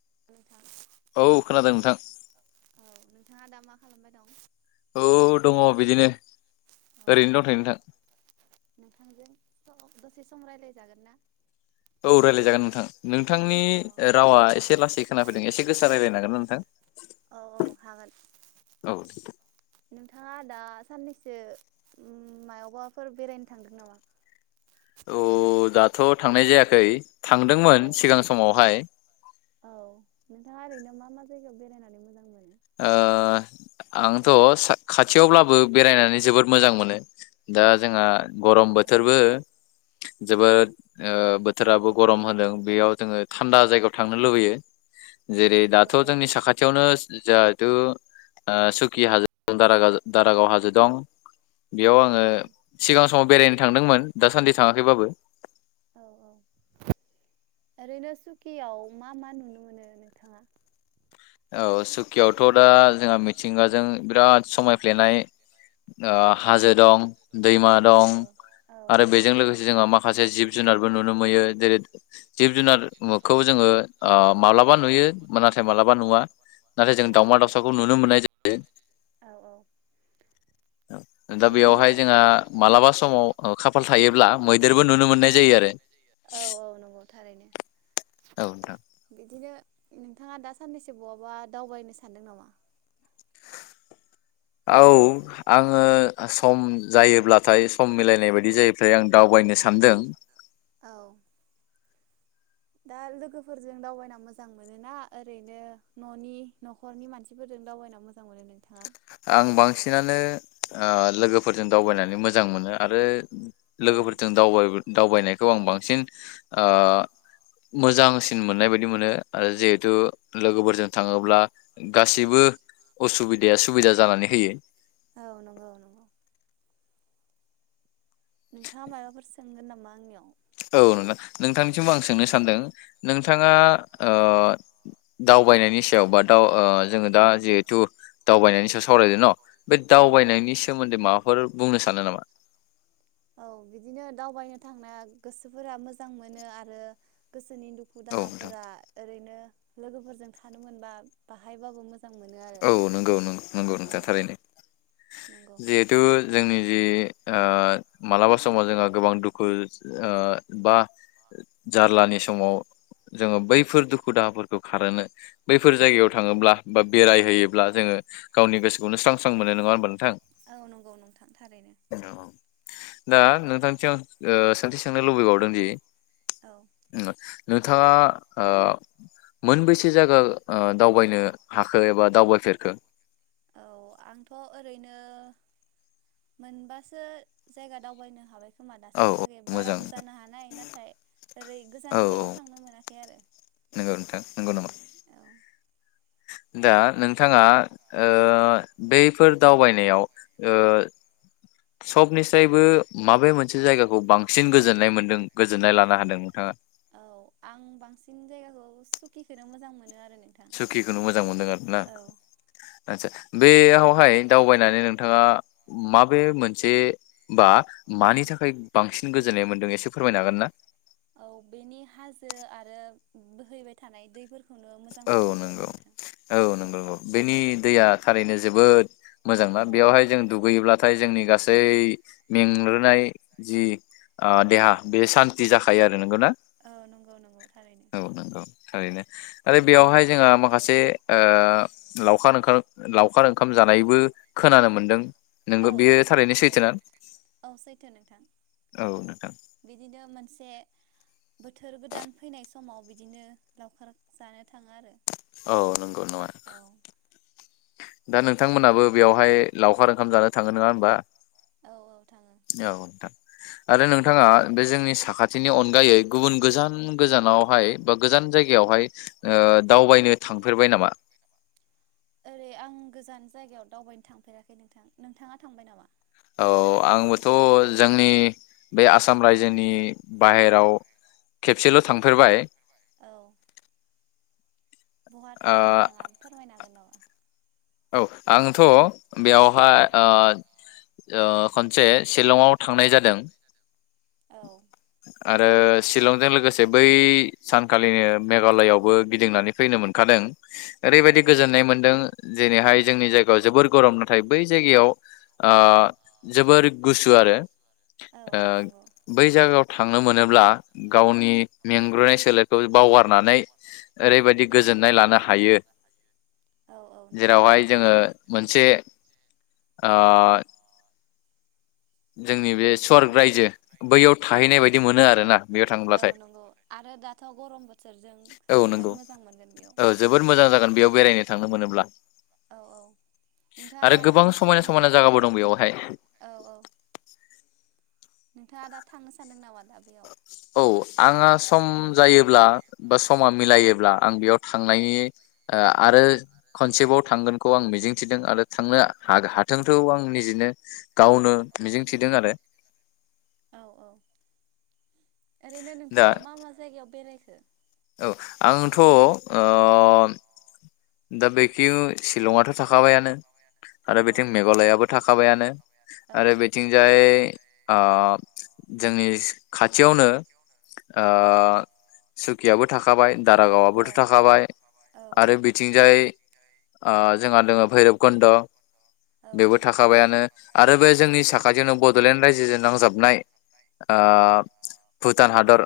[inaudible] औ खोनादों नोंथां औ नोंथाङा दा मा खालामबाय दं औ औ दङ बिदिनो औ ओरैनो दंथ'यो नोंथां नोंथांजों दसे सम रायलाय जागोन ना औ रायजलाय जागोन नोंथां नोंथांनि औ रावा एसे लासै सै खोनाफैदों एसे गोसो रायलबाय हागोन नोंथां औ औ हागोन औ नोंथां नोंथांङा दा साननैसो अम मायावबाफोर बेरायनो थांगोन‌ नामा औ दाथ'थांनाय जायाखै औ थांदोंमोन सिगां समावहाय नोंथांङा ओरैनो मा मा जायगायाव बेरायनानै मोजां मोनो ओ आंथ' सा खाथियावब्लाबो बेरायनानै जोबोद मोजां मोनो दा जोंहा गरम औ बोथोरबो जोबोद ओ औ बोथोराबो गरम [unintelligible] बेयाव जोंङो थानदा जायगायाव थांनो लुगैयो जेरै औ दाथ' औ जोंनि साखाथियावनो जाहेथु ओ सुकि हाजो दारागा दारागाव हाजो दं औ बेयाव आंङो नंगौ सिगां समाव बेरायनो थांदोंमोन दा सान्दि थांङाखै बाबो औ औ ओरैनो सुकियाव मा मा नुनो मोनो नोंथांङा औ सुकियावथ' दा जोंहा मिथिंगाजों बिराद समायफ्लेनाय ओ हाजो दं दैमा दं औ औ आरो बेजों लोगोसे जोंहा माखा माखासे जिब जुनारबो नुनो मोयो जेरै जिब जुनारखौ जोंङो ओ माब्लाबा नुयो नाथाय माला बा नुवा नाथाय जों औ दाावमा नंगौ दाावसाखौ नुनो मोननाय जायो औ औ दा बिदिनो बेवहाय जोंहा मालाबा समाव ओ खाफाल थायोब्ला मैदेरबो नुनो मोननाय जायो आरो औ औ नंगौ थारैनो औ नोंथां बिदिनो नोंथांङा दा साननैसो बहाबा दावबायनो सानदों नामा औ आंङो सम जायोब्लाथाय सम मिलायनाय बायदि जायो थाय आं दावबायनो सानदों औ दा लोगोफोरजों दावबायना मोजां मोनोना ओरैनो न'नि न'खरनि मानसिफोरजों दावबायना मोजां मोनो नोंथांङा आं बांसिनानो ओ लोगोफोरजों दावबायनानै मोजां मोनो आरो औ लोगोफोरजों दावबाय दावबायनायखौ आं बांसिन ओ मोजांसिन मोननाय बायदि मोनो आरो जिहेथु लोगोफोरजों थाङोब्ला गासिबो असुबिदाया सुबिदा जानानै होयो औ नंगौ -नंगौ नोंथाङा मायबाफोर सोंगोन नामा आंनियाव? औ नोंथां। नोंथांनिसिम आं सोंनो सान्दों नोंथाङा ओ दावबायनायनि सायाव बा दाव ओ जोङो दा जिहेथु दावबायनायनि सायाव सावरायदो न बे औ औ दावबायनायनि सोमोन्दै मा फोर बुंनो सानो नामा? औ बिदिनो दावबायनो थांना गोसोफोरा मोजां मोनो आरो गोसो फोरनि दुखु औ नोंथां दाहाफोरा ओरैनो लोगोफोरजों थानो मोनबा बाहायबाबो मोज औ नंगौ नं- नंगौ नोंथाङा थारैनो नंगौ जिहेथु जोंनि जि ओ मालाबा समाव जोंहा गोबां दुखु ओ बा जारलानि समाव जोङो बैफोर दुखु दाहाफोरखौ खारहोनो बैफोर जायगायाव थाङोब्ला बा बेरायहोयोब्ला जोङो गावनि गोसोखौनो स्रां स्रां मोनो नङा होमबा औ नंगौ नोंथां थारैनो। औ दा नोंथांनि सायाव ओ सोंथि सोंनो लुबैबावदों दि औ [unintelligible] नोंथाङा ओ मोनबैसे जायगा ओ दावबायनो हाखो एबा दावबाय फेरखो? औ आंथ' ओरैनो मोनबासो जायगा दावबायनो हाबाय। खोमा औ औ दासिमहालागै मोजां बाराबो जानो हानाय नाथाय ओरै गोजान औ औ गोजानाव थांनो मोनाखै आरो नंगौ नोंथां नंगौ नामा औ। दा नोंथाङा ओ बैफोर दावबायनायाव ओ सबनिसायबो माबे मोनसे जायगाखौ बांसिन गोजोननाय मोनदों गोजोननाय लानो हादों नोंथाङा? औ आं बांसिन जायगाखौ सुखिखोनो मोजां मोनो आरो नोंथां सुकिखौनो मोजां मोनदों आरो ना औ आदसा बेयावहाय दावबायनानै नों थाङा माबे मोनसे बा मानि थाखाय बांसिन गोजोननाय मोन्दों एसे फोरमायनो हागोन ना? औ बेनि हाजो आरो बोहैबाय थानाय दैफोर औ नंगौ औ नंगौ बेनि दैया थारैनो जोबोद मोजां ना समायना बेयावहाय जों औ दुगैयोब्लाथाय जोंनि गासै मेंग्लिनाय जि ओ देहा बे सान्ति जाखायो आरो नंगौ ना औ नंगौ नंगौ थारैनो औ नंगौ थारैनो। आरो बेयावहाय जोंहा माखासे ओ लावखार ओंखार लावखार ओंखाम जानायबो खोनानो मोनदों। नोंगौ औ औ बेयो थारैनो नंगौ सैथोना औ सैथो नोंथां औ नोंथां बिदिनो मोनसे बोथोर गोदान फैनाय समाव बिदिनो लावखार जानो थाङो आरो। औ नंगौ [unintelligible] औ दा नोंथांमोनहाबो बेवहाय लावखार ओंखाम जानो थाङो नोङा होमबा? औ औ थाङो औ नोंथां। आरो नोंथाङा बे जोंनि साखाथिनि अनगायै गुबुन गोजान गोजानावहाय बा गोजान जायगायावहाय ओ दावबायनो थांफेरबाय नामा? ओरै आं गोजान जायगायाव दावबायनो थांफेराखै नोंथां। नोंथाङा थांबाय नामा? औ आंबोथ' जोंनि बे आसाम रायजोनि बाहेराव खेबसेल' थांफेरबाय। औ बहा ओ थांखो नोंथाङा फोरमायनो हागोन नामा? औ आंथ' बेयावहाय ओ ओ खनसे शिलंआव थांनाय जादों। औ आरो शलंजों लोगोसे बै सानखालिनो मेघालआवबो गिदिंनानै फैनो मोनखादों। औ ओरैबायदि नंगौ गोजोननाय नोंथां मोन्दों जेरैहाय जोंनि जायगायाव जोबोर गरम नाथाय बै जायगायाव ओ जोबोर गुसु आरो औ औ नंगौ ओ बै जायगायाव थांनो मोनोब्ला गावनि मेंग्रोनाय सोलेरखौ बावगारनानै ओरैबायदि गोजोननाय लानो हा हायो औ औ नंगौ जेरावहाय जोङो मोनसे अ जोंनि बे स्वर्ग रायजो बैयाव औ थाहैनाय औ बायदि मोनो आरो ना बेयाव औ थाङोब्लाथाय नंगौ आरो दाथ' गरम बोथोरजों औ जोबोद नंगौ मोजां मोनगोन बेयाव औ जोबोद मोजां जागोन बेयाव बेरायनो थांनो मोनोब्ला। औ औ नोंथाङा आरो दा गोबां थांनो समायना सानदों नामा समायना जायगाबो दं बेयावहाय। औ औ नोंथाङा दा थांनो सानदों नामा दा बेयाव। औ आंहा सम जायोब्ला बा समा मिलायोब्ला आं बेयाव थांनायनि आरो खनसेबाव थांगोनखौ आं मिजिंथिदों आरो थांनो हाथोंखौ आं निजेनो गावनो मिजिंथिदों आरो औ औ ओरैनो दा नोंथाङा मा मा जायगायाव बेरायखो [unintelligible] औ आंथ' अ दा बेखि शिलंआथ' थाखाबायानो। औ आरो बेथिं नंगौ मेघालयाबो थाखाबायानो औ आरो बेथिंजाय ओ जोंनि खाथियावनो ओ सुखियाबो थाखाबाय। औ दारागावआबोथ'थाखाबाय औ आरो बिदि जाय जोंहा दोङो भैरब कुन्द'। औ बेबो नंगौ थाखाबायानो आरो बे जोंनि साखाथियावनो बड'लेण्ड रायजोजों नांजाबनाय ओ भुटान हाद दर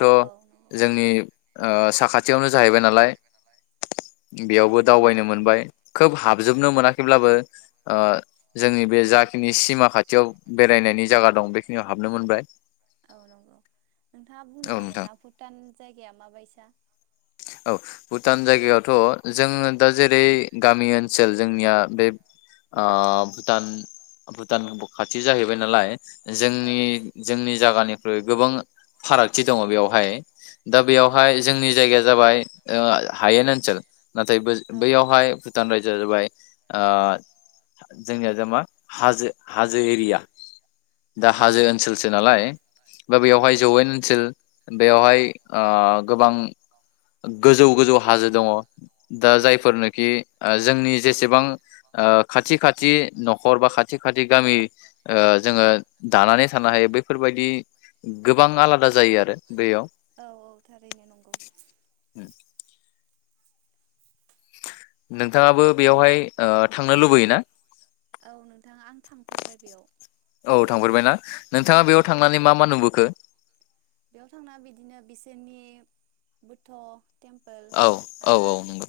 औ औ नंगौ जोंनि ओ साखाथियावनो जाहैबाय नालाय। औ बेयावबो नंगौ दावबायनो थारैनो मोनबाय खोब औ हाबजोबनो मोनाखैब्लाबो ओ जोंनि बे जा बे सिमा खाथियाव बेरायनायनि जायगा दं बेखिनियाव हाबनो मोनबाय औ नोंथां। जाय गायाया माबायसा? औ भुटान जायगायावथ' जोङो दा जेरै गामि ओनसोल जोंनिया बे ओ भुटान भुटान खाथि जाहैबाय नालाय। औ जोंनि जोंनि जागानि ओमफ्राय गोबां फारागथि दङ बेवहाय। दा औ औ बेयावहाय दं जोंनि जायगाया जाबाय ओ हायेन ओनसोल नाथाय बोज औ बैयावहाय भुटान रायजोआ जाबाय ओ जोंनिया जा मा हाजो हाजो एरिया दा औ हाजो नंगौ ओनसोलसो नालाय। बा बेयावहाय जौयेन ओनसोल बेवहाय ओ गोबां गोजौ गोजौ हाजो दङ दा जायफोरनोखि ओ जोंनि जेसेबां ओ खाथि खाथि न'खर बा खाथि खाथि ओ गामि जोङो दानानै थानो हायो बैफोरबायदि गोबां आलादा जायो आरो बेयाव औ थारैनो नंगौ उम। नोंथाङाबो बेयावहाय ओ थांनो लुबैयो ना? औ नोंथाङा आं थांफेरबाय बेयाव। औ थांफेरबायना औ नोंथाङा बेयाव औ थांनानै मा मा नुबोखो? बेयाव थांना बिदिनो बिसोरनि बोथ' औ औ औ नंगौ।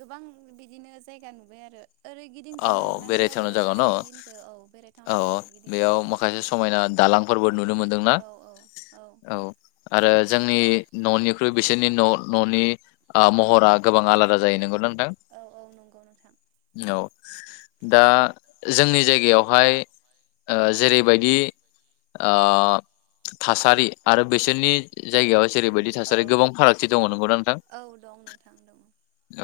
गोबां बिदिनो जायगा नुबाय आरो ओरै औ गिदिंजोबनो औ मोनाखैबाबो बेरायथावना जायगा न ससे औ खिनिखौ औ बेरायथावना औ जायगाखौ गिदिंना बेयाव फैबाय माखासे समायना दालांफोरबो नुनो मोनदोंना औ औ औ आरो जोंनि बेयाव न'निख्रुइ बिसोरनि न' न'नि ओ महरा गोबां आलादा जायो नंगौ ना नों नोंथां औ औ नंगौ नोंथां औ। दा जोंनि जायगायावहाय ओ जेरैबायदि ओ थासारि आरो बिसोरनि जायगायाव जेरैबायदि औ थासारि गोबां फारागथि दङ नंगौना नोंथां औ दं नोंथां दं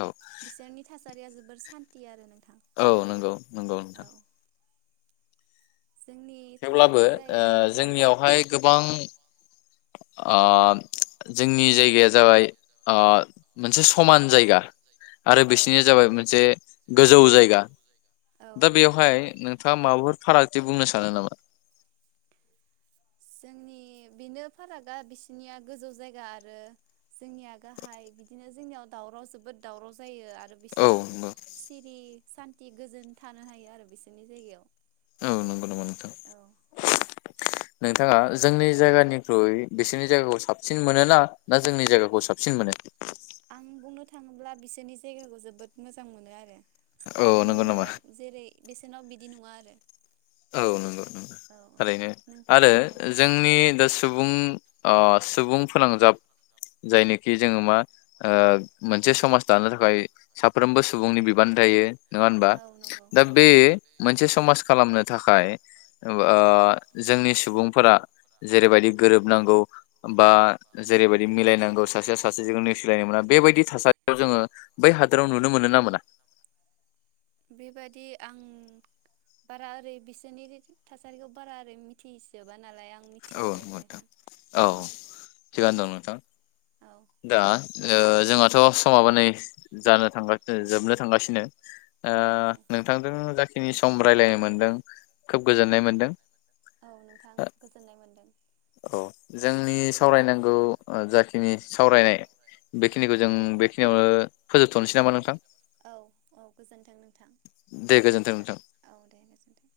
औ बिसोरनि थासारिया जोबोर सान टि आरो नों औ नोंगौ नोंगौ नोंथां। जोंनि थेवब्लाबो थासारिया ओ‌ जाहैबाय बिदिनो औ जोंनियावहाय गोबां ओ जोंनि जायगाया जाबाय ओ मोनसे समान जायगा। आरो औ बिसोरनिया नंगौ जाबाय मोनसे गोजौ जाय गा औ दा बेयावहाय नोंथाङा माबाफोर फारागथि बुंनो सानो नामा? जोंनि बेनो फारागा बिसिनिया गोजौ जायगा आरो जोंनिया गाहाय बिदिनो जोंनियाव दावराव जोबोद दावराव जायो आरो औ बिसोरनिया नंगौ सिरि सान्थि गोजोन थानो हायो आरो बिसोरनि जायगायाव। औ नोंगौ नामा नोंथां? औ बिथाङा जोंनि जायगानिख्रुइ बिसोरनि जायगाखौ साबसिन मोनो ना जोंनि जायगाखौ साबसिन मोनो? आं बुंनो थाङोब्ला बिसोरनि जायगाखौ जोबोद मोजां मोनो आरो औ नंगौ नामा जोंनियाव जेरै बेसेनाव बिदि नङा आरो। औ नंगौ नंगौ औ थारैनो नों आरो जोंनि दा सुबुं अ सुबुं फोनांजाब जायनोखि जोङो मा मोनसे समाज दानो थाखाय साफ्रोमबो सुबुंनि बिबान थायो। नङा होनबा औ नंगौ दा औ बे मोनसे समाज खालामनो थाखाय ओ जोंनि सुबुंफोरा जेरैबायदि गोरोबनांगौ बा जेरैबायदि मिलायनांगौ सासेया सासेजों नेसिलायनो मोना बेबायदि थासारियाव जोङो बै हादोराव नुनो मोनो ना मोना बेबायादि आं बारा ओरै बिसोरनि थासारिखौ बारा ओरै मिथिजोबा नालाय आं औ नोंथां औ थिगानो दं नोथां औ दा ओ जोंहाथ' समाबानै जानो थानो जोबनो थांगासिनो औ ओ नंगौ नोंथांजों जा खिनि सम रायजलायनो मोनदों खोब गोजोननाय मोनदों औ नोंथां गोजोननाय मोनदों औ जोंनि सावरायनांगौ ओ जाखिनि सावरायनाय बेखिनिखौ जों बेखिनियावनो फोजोबथ'नोसै नामा नोंथां औ औ गोजोनथों नोंथां दे गोजोन्थों नोंथां। औ दे गोजोनथों